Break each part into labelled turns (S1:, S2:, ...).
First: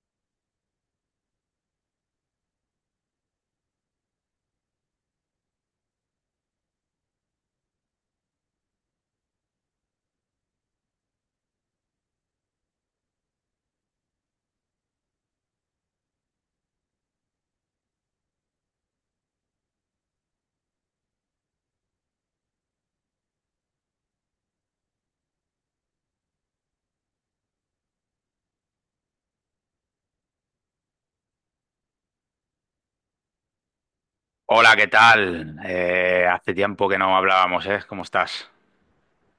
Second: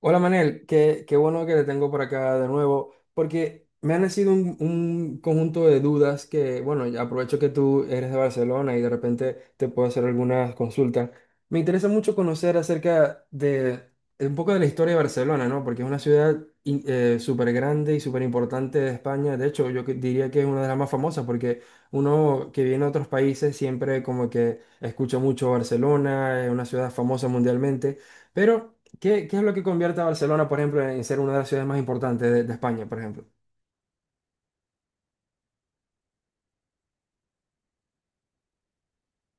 S1: Hola Manel, qué bueno que te tengo por acá de nuevo, porque me han nacido un conjunto de dudas que, bueno, ya aprovecho que tú eres de Barcelona y de repente te puedo hacer algunas consultas. Me interesa mucho conocer acerca de un poco de la historia de Barcelona, ¿no? Porque es una ciudad súper grande y súper importante de España. De hecho, diría que es una de las más famosas porque uno que viene a otros países siempre como que escucha mucho Barcelona, es una ciudad famosa mundialmente. Pero, ¿qué es lo que convierte a Barcelona, por ejemplo, en ser una de las ciudades más importantes de España, por ejemplo?
S2: Hola, ¿qué tal? Hace tiempo que no hablábamos, ¿eh? ¿Cómo estás?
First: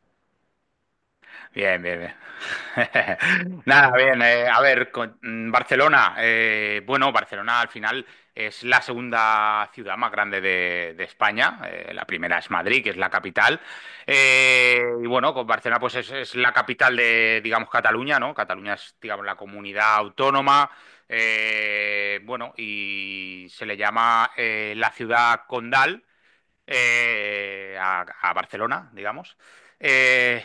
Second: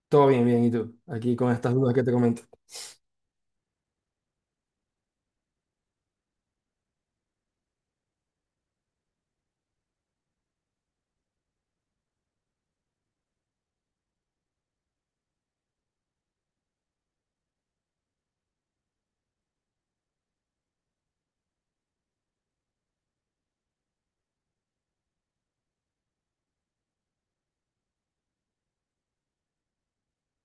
S1: Todo bien, bien, ¿y tú? Aquí con estas
S2: Bien,
S1: dudas
S2: bien,
S1: que
S2: bien.
S1: te comento.
S2: Nada, bien. A ver, Barcelona. Bueno, Barcelona al final es la segunda ciudad más grande de España. La primera es Madrid, que es la capital. Y bueno, con Barcelona pues es la capital de, digamos, Cataluña, ¿no? Cataluña es, digamos, la comunidad autónoma. Bueno, y se le llama la ciudad condal a Barcelona, digamos. Eh,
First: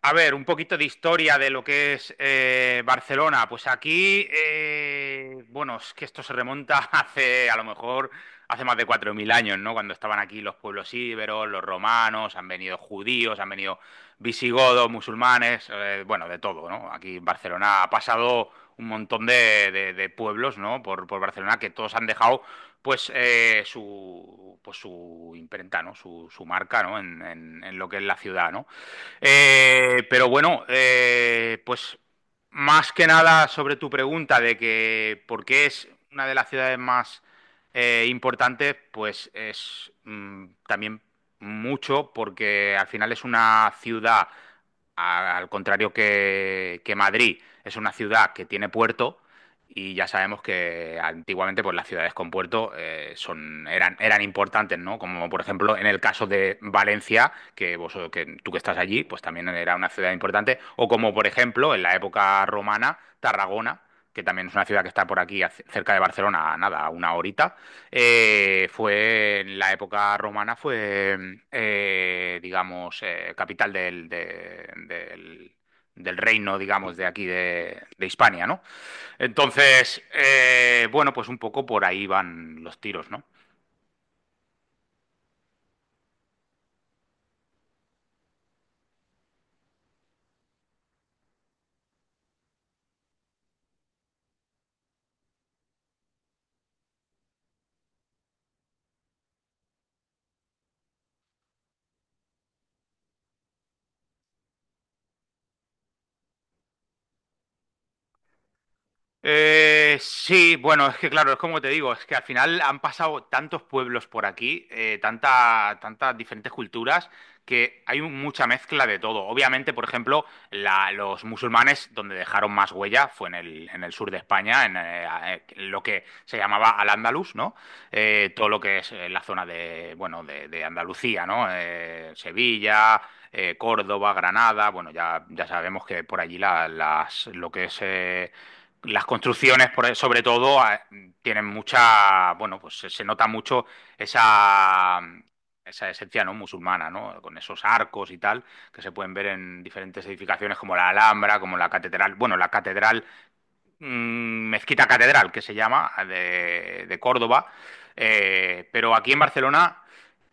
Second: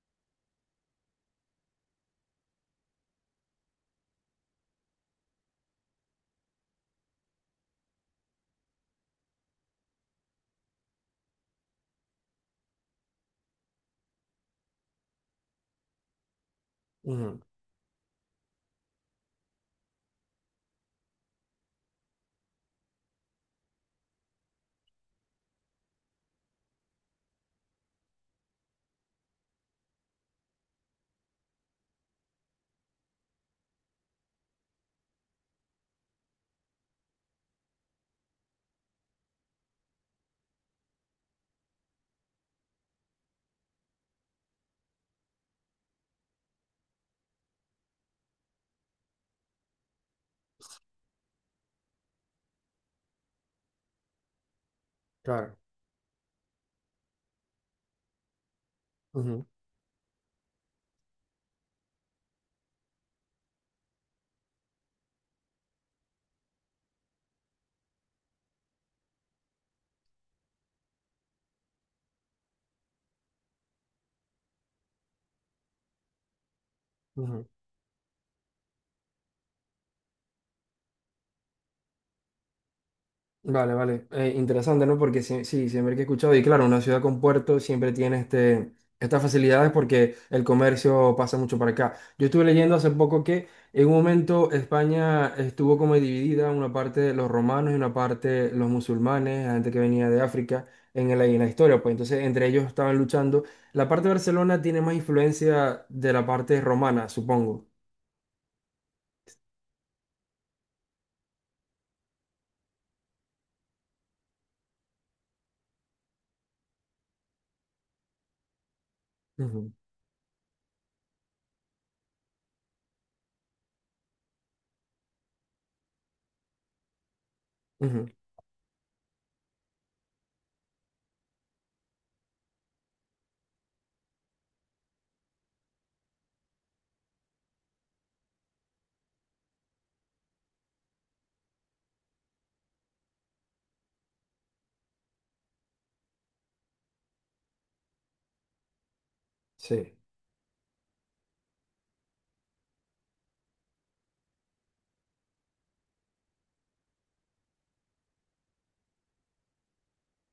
S2: a ver, un poquito de historia de lo que es Barcelona. Pues aquí, bueno, es que esto se remonta a lo mejor, hace más de 4.000 años, ¿no? Cuando estaban aquí los pueblos íberos, los romanos, han venido judíos, han venido visigodos, musulmanes, bueno, de todo, ¿no? Aquí en
S1: Ujú,
S2: Barcelona ha pasado un montón de pueblos, ¿no? Por Barcelona que todos han dejado pues su imprenta, ¿no? Su marca, ¿no? En lo que es la ciudad, ¿no? Pero bueno, pues más que nada sobre tu pregunta de que por qué es una de las ciudades más importantes, pues es también mucho porque al final es una ciudad, al contrario que Madrid, es una ciudad que tiene puerto y ya sabemos que antiguamente pues, las ciudades con puerto eran importantes, ¿no? Como por
S1: claro.
S2: ejemplo en el caso de Valencia, que tú que estás allí, pues
S1: Ujú,
S2: también era una ciudad importante. O como por ejemplo en la época romana, Tarragona, que también es una ciudad que está por aquí, cerca de Barcelona, nada, a una horita. Fue en la época romana, fue, digamos, capital del reino, digamos, de aquí
S1: ujú.
S2: de Hispania, ¿no? Entonces, bueno, pues un poco por ahí van los tiros, ¿no?
S1: Vale, vale. Interesante, ¿no? Porque sí, sí, siempre que he escuchado, y claro, una ciudad con puerto siempre tiene estas facilidades porque el comercio pasa mucho para acá. Yo estuve leyendo hace poco que en un momento España estuvo como dividida, una parte de los romanos y una parte de los musulmanes, la gente que venía de África en la historia, pues entonces entre ellos estaban luchando. La parte de Barcelona tiene más influencia de la parte romana, supongo.
S2: Sí, bueno, es que claro, es como te digo, es que al final han pasado tantos pueblos por aquí, tantas diferentes culturas, que hay mucha mezcla de todo.
S1: Ujú,
S2: Obviamente, por ejemplo, los musulmanes, donde dejaron más huella, fue en el sur de España, lo que se llamaba Al-Ándalus, ¿no?
S1: ujú,
S2: Todo lo que es la zona de, bueno, de Andalucía, ¿no? Sevilla, Córdoba, Granada, bueno, ya sabemos que por allí lo que es las construcciones, sobre todo, tienen mucha, bueno, pues se nota mucho esa, esa esencia no musulmana, ¿no? Con esos arcos y tal, que se pueden ver en
S1: sí,
S2: diferentes edificaciones como la Alhambra, como la catedral. Bueno, la catedral Mezquita Catedral, que se llama, de Córdoba. Pero aquí en Barcelona,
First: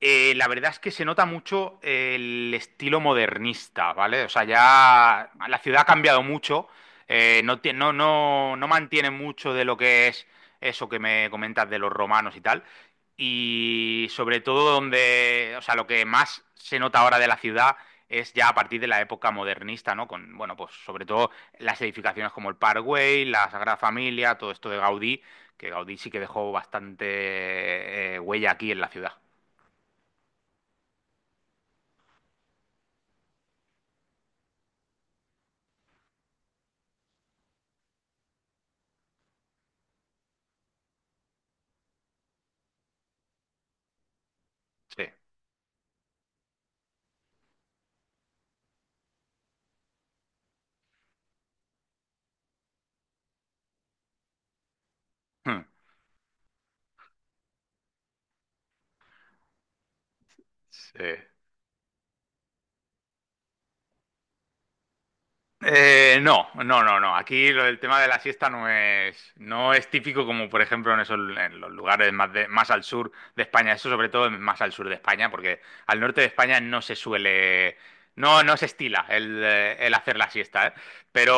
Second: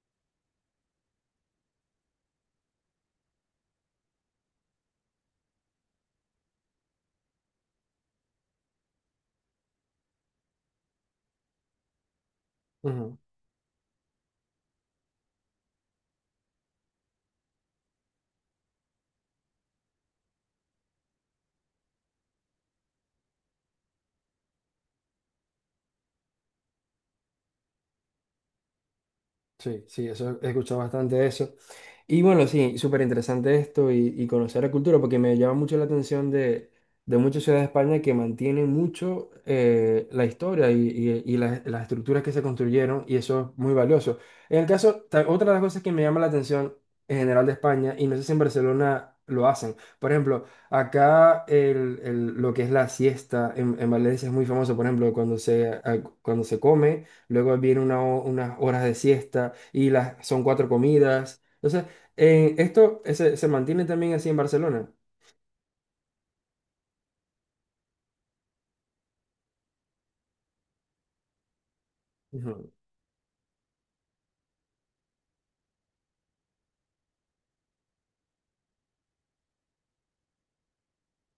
S2: la verdad es que se nota mucho el estilo modernista, ¿vale? O sea, ya la ciudad ha cambiado mucho, no mantiene mucho de lo que es eso que me comentas de los romanos y tal.
S1: ujú,
S2: Y sobre todo donde, o sea, lo que más se nota ahora de la ciudad es ya a partir de la época modernista, ¿no? Con, bueno, pues sobre todo las edificaciones como el Parkway, la Sagrada Familia, todo esto de Gaudí, que Gaudí sí que dejó bastante huella aquí en la ciudad.
S1: sí, sí, eso he escuchado bastante eso. Y bueno, sí, súper interesante esto y conocer la cultura, porque me llama mucho la atención de muchas ciudades de España que mantienen mucho la historia y, y las estructuras que se construyeron, y eso es muy valioso. En el caso,
S2: Sí.
S1: otra de las cosas que me llama la atención en general de España, y no sé si en Barcelona lo hacen, por ejemplo, acá el, lo que es la siesta en Valencia es muy famoso, por ejemplo, cuando
S2: Hmm.
S1: cuando se come, luego viene una unas horas de siesta y las, son cuatro
S2: Sí.
S1: comidas. Entonces, en esto se mantiene también así en Barcelona.
S2: No, no, no, no. Aquí lo del tema de la siesta no es típico como por ejemplo en esos, en los lugares más
S1: Ujú,
S2: al sur de España. Eso sobre todo más al sur de España, porque al norte de España no se estila el hacer la siesta, ¿eh? Pero,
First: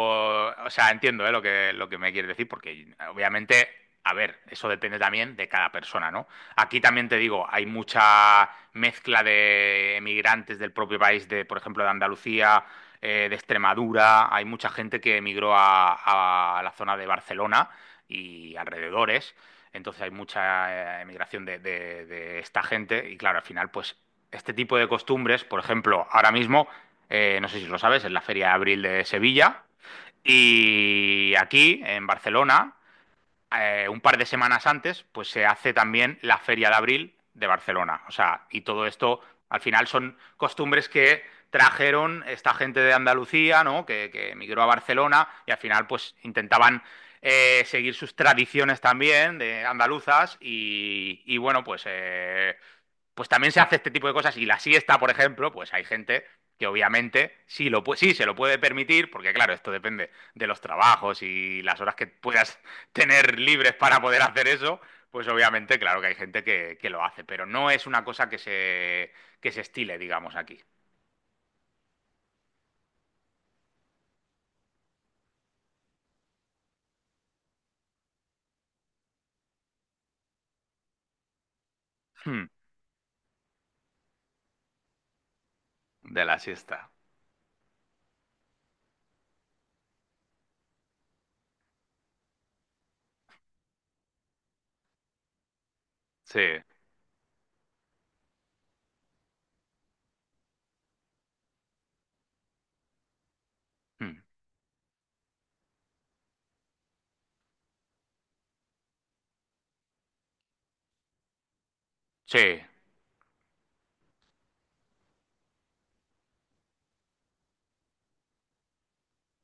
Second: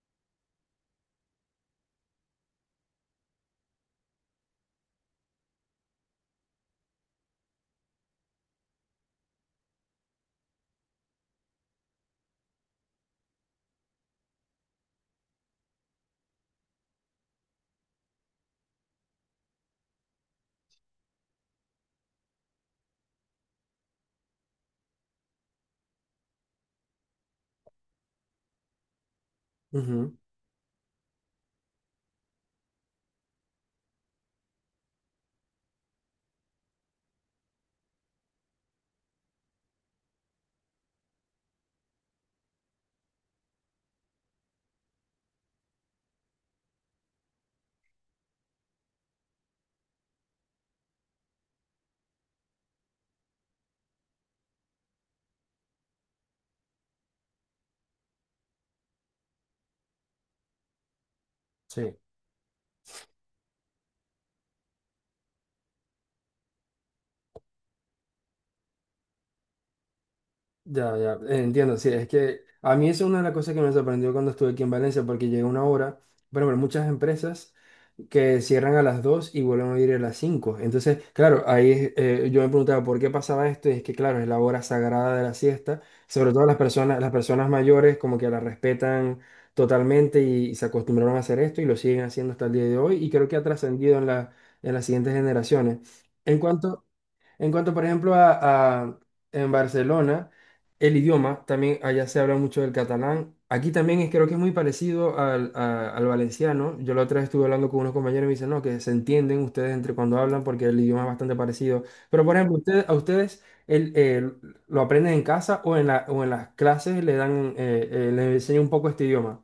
S2: o sea, entiendo, ¿eh? Lo que lo que me quieres decir, porque obviamente, a ver, eso depende también de cada persona, ¿no? Aquí también te digo, hay mucha mezcla de emigrantes del propio país, de, por ejemplo, de Andalucía, de Extremadura, hay mucha gente que emigró a la zona de Barcelona y alrededores, entonces hay mucha emigración de esta gente y claro, al final pues este tipo de costumbres, por ejemplo, ahora mismo, no sé si lo sabes, es la Feria de Abril de Sevilla
S1: ujú,
S2: y aquí en Barcelona un par de semanas antes, pues se hace también la Feria de Abril de Barcelona. O sea, y todo esto al final son costumbres que trajeron esta gente de Andalucía, ¿no? Que emigró a Barcelona y al final pues intentaban seguir sus tradiciones también de andaluzas y, bueno, pues también se hace este tipo de cosas. Y la siesta, por ejemplo, pues hay gente que obviamente sí, sí se lo puede permitir, porque claro, esto depende de los trabajos y las horas
S1: sí.
S2: que puedas tener libres para poder hacer eso, pues obviamente claro que hay gente que lo hace, pero no es una cosa que se estile, digamos, aquí.
S1: Ya, ya, entiendo, sí, es que a mí eso es una de las cosas que me sorprendió cuando estuve aquí en Valencia, porque llegué una hora, bueno, pero muchas empresas que cierran a las 2 y vuelven a abrir a las 5. Entonces, claro, ahí es, yo
S2: Hmm.
S1: me preguntaba por qué pasaba esto, y es que, claro, es la hora sagrada de la siesta,
S2: De
S1: sobre
S2: la
S1: todo
S2: siesta.
S1: las personas mayores como que la respetan totalmente y, se acostumbraron a hacer esto y lo siguen haciendo hasta el día de hoy, y creo que ha trascendido en en las siguientes generaciones. En
S2: Sí.
S1: cuanto… En cuanto, por ejemplo, en Barcelona, el idioma, también allá se habla mucho del catalán. Aquí también es,
S2: Hmm.
S1: creo que es muy parecido al, al valenciano. Yo la otra vez estuve hablando con unos compañeros y me dicen, no, que se entienden ustedes entre cuando hablan porque el idioma es bastante parecido. Pero, por ejemplo,
S2: Sí.
S1: ustedes, a ustedes el, lo aprenden en casa o en la, o en las clases le dan, les enseñan un poco este idioma.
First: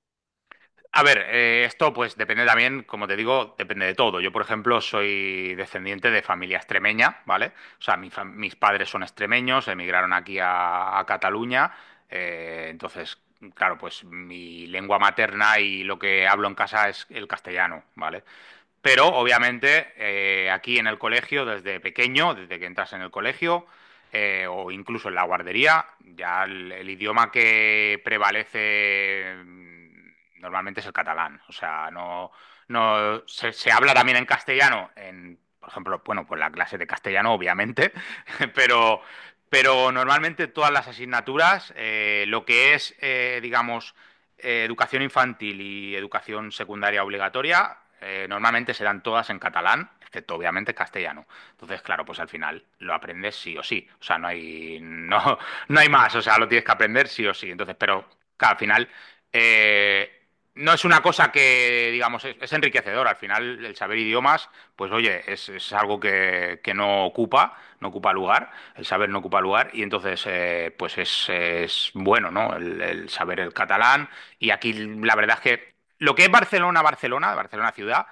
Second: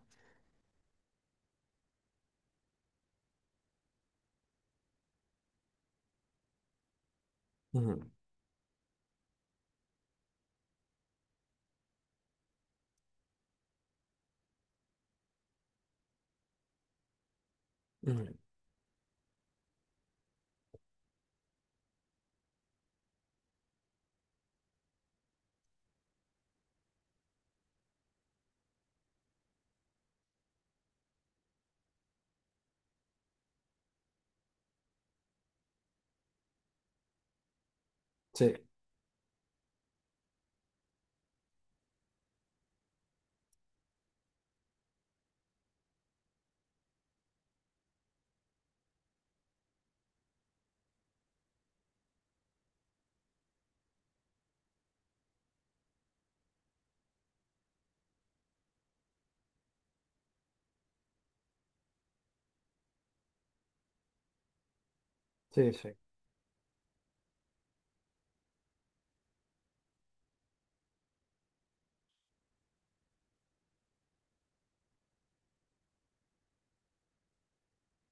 S2: A ver, esto pues depende también, como te digo, depende de todo. Yo, por ejemplo, soy descendiente de familia extremeña, ¿vale? O sea,
S1: Ujú,
S2: mis padres son extremeños, emigraron aquí a Cataluña. Entonces, claro, pues mi lengua materna y lo que hablo en casa es el castellano, ¿vale?
S1: ujú,
S2: Pero obviamente aquí en el colegio, desde pequeño, desde que entras en el colegio o incluso en la guardería, ya el idioma que prevalece normalmente es el catalán. O sea, no, se habla también en castellano, en, por ejemplo, bueno, pues la clase de castellano, obviamente,
S1: sí,
S2: pero, pero normalmente todas las asignaturas, lo que es, digamos, educación infantil y educación secundaria obligatoria normalmente se dan todas en catalán, excepto obviamente castellano. Entonces, claro, pues al final lo aprendes sí o sí. O sea, no hay más. O sea, lo tienes que aprender sí o sí. Entonces, pero claro, al final eh, no es una cosa que, digamos, es enriquecedor. Al final, el saber idiomas, pues oye,
S1: sí,
S2: es
S1: sí.
S2: algo que no ocupa lugar, el saber no ocupa lugar, y entonces, pues es bueno, ¿no? El saber el catalán. Y aquí la verdad es que lo que es Barcelona ciudad,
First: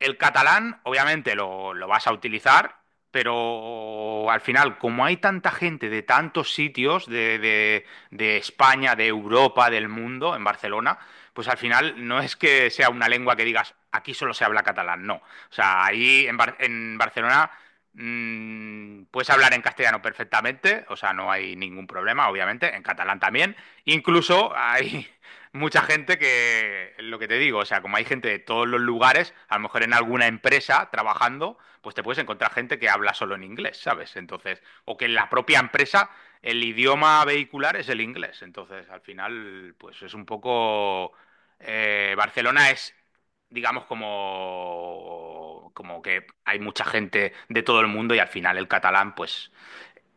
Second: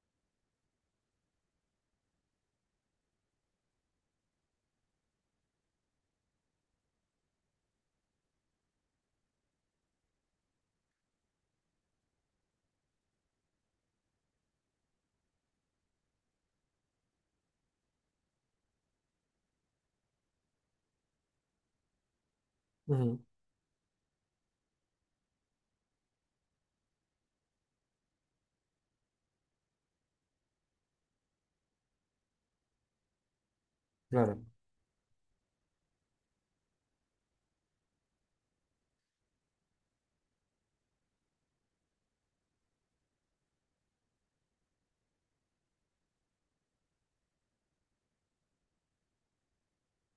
S2: el catalán, obviamente, lo vas a utilizar, pero al final, como hay tanta gente de tantos sitios, de España, de Europa, del mundo, en Barcelona, pues al final no es que sea una lengua que digas, aquí solo se habla catalán, no. O sea, ahí en Barcelona puedes hablar en castellano perfectamente, o sea, no hay ningún problema, obviamente, en
S1: Ujú,
S2: catalán también. Incluso hay mucha gente que, lo que te digo, o sea, como hay gente de todos los lugares, a lo mejor en alguna empresa trabajando, pues te puedes encontrar gente que habla solo en inglés, ¿sabes?
S1: claro.
S2: Entonces, o que en la propia empresa el idioma vehicular es el inglés. Entonces, al final, pues es un poco... Barcelona es, digamos, como que hay mucha gente de todo el mundo y al final el catalán, pues,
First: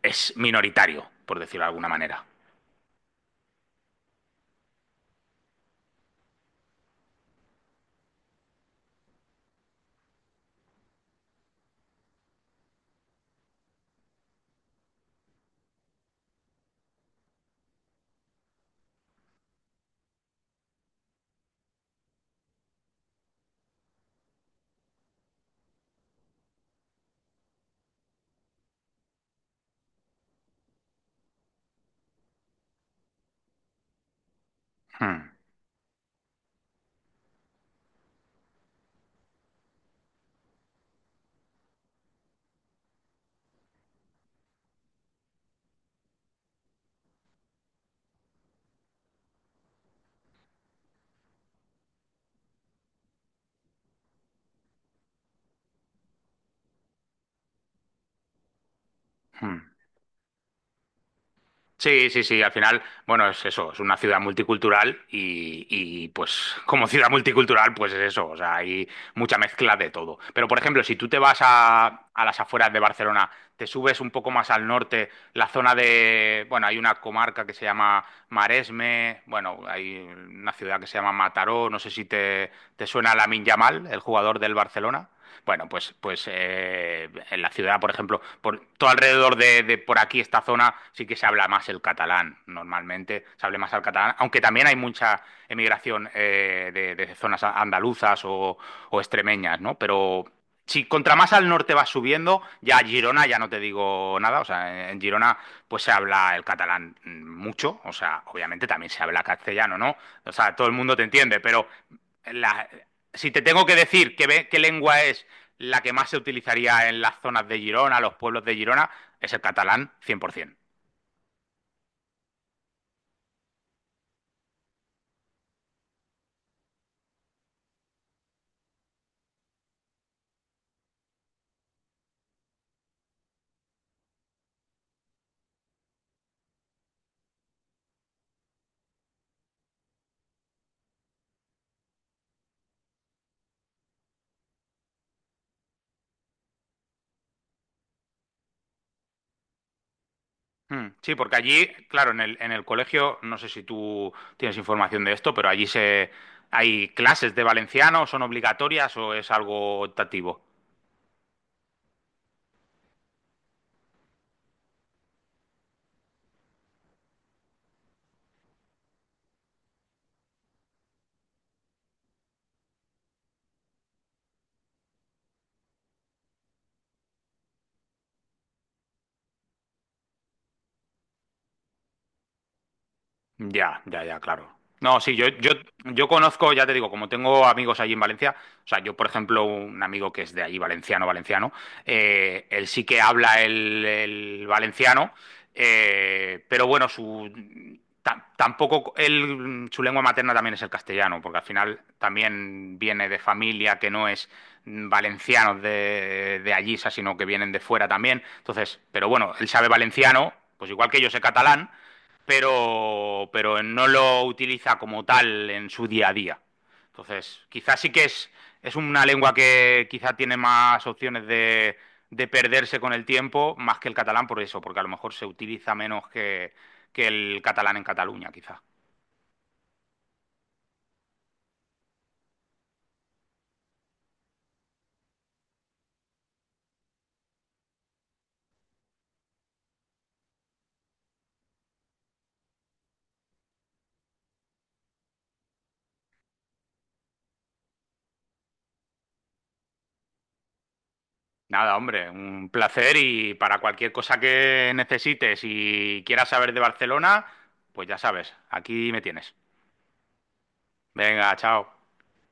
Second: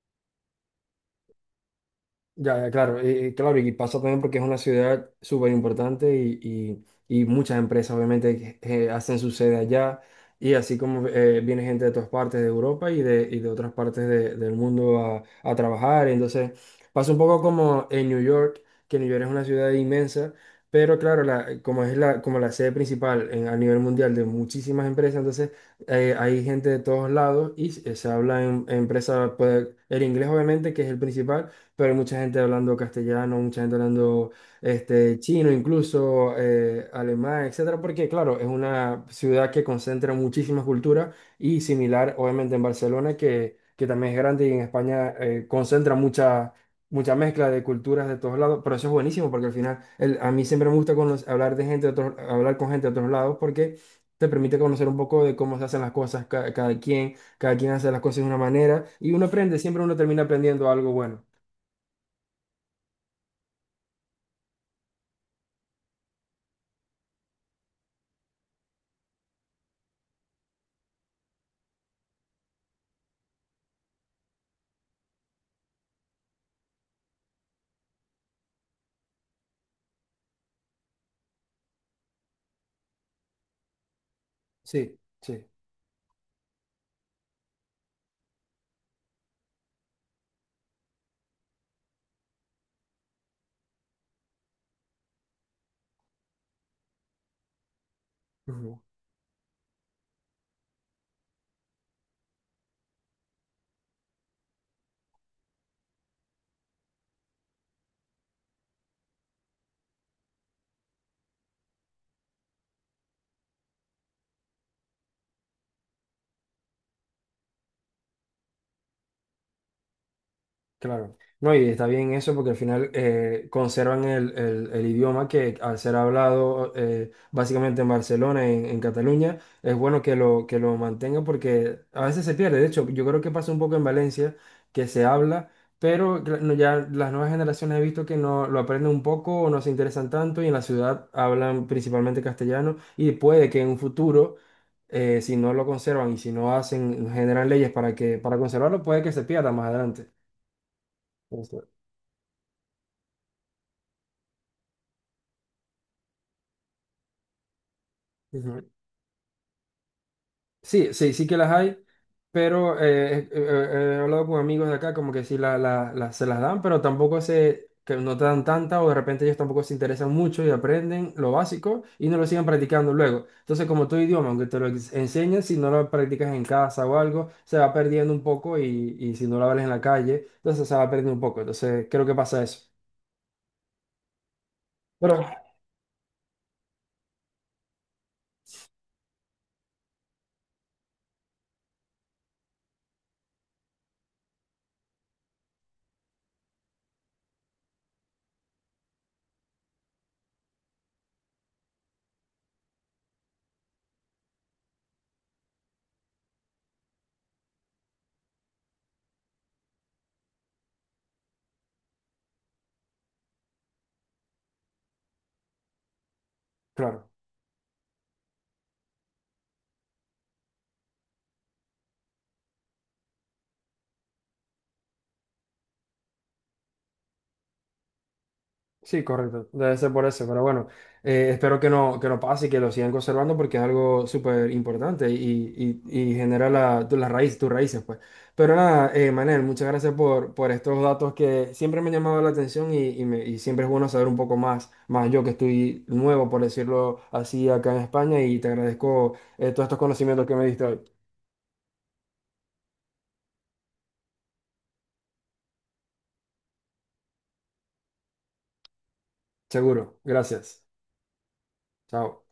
S2: es minoritario, por decirlo de alguna manera.
S1: Ya, ya, claro, claro, y pasa también porque es una ciudad súper importante y, y muchas empresas obviamente hacen su sede allá y así como viene gente de todas partes de Europa y de otras partes del mundo a trabajar, entonces pasa un poco como en New York, que New York es una ciudad inmensa, pero claro, la, como es la, como la sede principal a nivel mundial de muchísimas empresas, entonces hay gente de todos lados y se habla en empresa, pues, el inglés obviamente, que es el principal, pero hay mucha gente hablando castellano, mucha gente hablando este,
S2: Hmm,
S1: chino, incluso alemán, etcétera, porque claro, es una ciudad que concentra muchísimas culturas y similar, obviamente, en Barcelona, que también es grande y en España concentra mucha mezcla de culturas de todos lados, pero eso es buenísimo porque al final a mí siempre me gusta hablar de gente de otros- hablar con gente de otros lados porque te permite conocer un poco de cómo se hacen las cosas cada quien hace las cosas de una manera y uno
S2: hmm.
S1: aprende, siempre uno termina aprendiendo algo bueno.
S2: Sí, sí, sí, al final, bueno, es eso, es una ciudad multicultural y, pues como ciudad multicultural, pues es eso, o sea, hay mucha mezcla de todo. Pero por ejemplo, si tú te vas a las afueras de Barcelona, te subes un poco más al norte, la zona de, bueno, hay una comarca que se llama Maresme, bueno, hay una ciudad que se llama Mataró, no sé si te suena Lamine Yamal, el jugador del
S1: Sí,
S2: Barcelona.
S1: sí.
S2: Bueno, en la ciudad, por ejemplo, por todo alrededor de por aquí, esta zona, sí que se habla más el catalán. Normalmente se habla más el catalán, aunque también hay mucha emigración de zonas andaluzas
S1: Ujú.
S2: o extremeñas, ¿no? Pero si contra más al norte vas subiendo, ya Girona, ya no te digo nada, o sea, en Girona pues se habla el catalán mucho, o sea, obviamente también se habla castellano, ¿no? O sea, todo el mundo te entiende, pero la- si te tengo que decir qué lengua es la que más se utilizaría en las zonas de Girona, los pueblos de Girona, es el catalán 100%.
S1: Claro. No, y está bien eso porque al final conservan el, el idioma que al ser hablado básicamente en Barcelona, en Cataluña, es bueno que lo mantengan porque a veces se pierde. De hecho, yo creo que pasa un poco en Valencia que se habla, pero no, ya las nuevas generaciones he visto que no lo aprenden un poco o no se interesan tanto y en la ciudad hablan principalmente castellano y puede que en un futuro… Eh, si no lo conservan y si no hacen, generan leyes para que, para conservarlo, puede que se pierda más adelante.
S2: Hmm, sí, porque allí, claro, en el colegio, no sé si tú tienes información de esto, pero allí hay clases de valenciano, son
S1: Ujú.
S2: obligatorias o es algo optativo.
S1: Sí, sí, sí que las hay, pero he hablado con amigos de acá como que sí la, se las dan, pero tampoco se, que no te dan tanta o de repente ellos tampoco se interesan mucho y aprenden lo básico y no lo siguen practicando luego. Entonces, como tu idioma, aunque te lo enseñen, si no lo practicas en casa o algo, se va perdiendo un poco y si no lo hablas en la calle, entonces se va perdiendo un poco. Entonces, creo que pasa eso.
S2: Ya, ya, ya, claro. No,
S1: Pero,
S2: sí, yo conozco, ya te digo, como tengo amigos allí en Valencia, o sea, yo, por ejemplo, un amigo que es de allí, valenciano, valenciano, él sí que habla el valenciano, pero bueno, tampoco, él, su lengua materna también es el castellano, porque al final también viene de familia que no es valencianos de allí, o sea, sino que vienen de fuera también. Entonces, pero bueno, él sabe valenciano, pues igual que yo sé catalán pero no lo utiliza como tal en su día a día.
S1: claro.
S2: Entonces, quizás sí que es una lengua que quizá tiene más opciones de perderse con el tiempo, más que el catalán por eso, porque a lo mejor se utiliza menos que el catalán en Cataluña, quizá.
S1: Sí, correcto. Debe ser por eso. Pero bueno, espero que no pase y que lo sigan conservando porque es algo súper importante y genera la, la raíz, tus raíces, pues. Pero nada, Manel, muchas gracias por estos datos que siempre me han llamado la atención y, y siempre es bueno saber un poco más, más yo que estoy nuevo, por decirlo así, acá en España y te agradezco todos estos conocimientos que me diste hoy.
S2: Nada, hombre, un placer y para cualquier cosa que necesites y quieras saber de Barcelona, pues ya sabes, aquí me tienes.
S1: Seguro. Gracias.
S2: Venga, chao.
S1: Chao.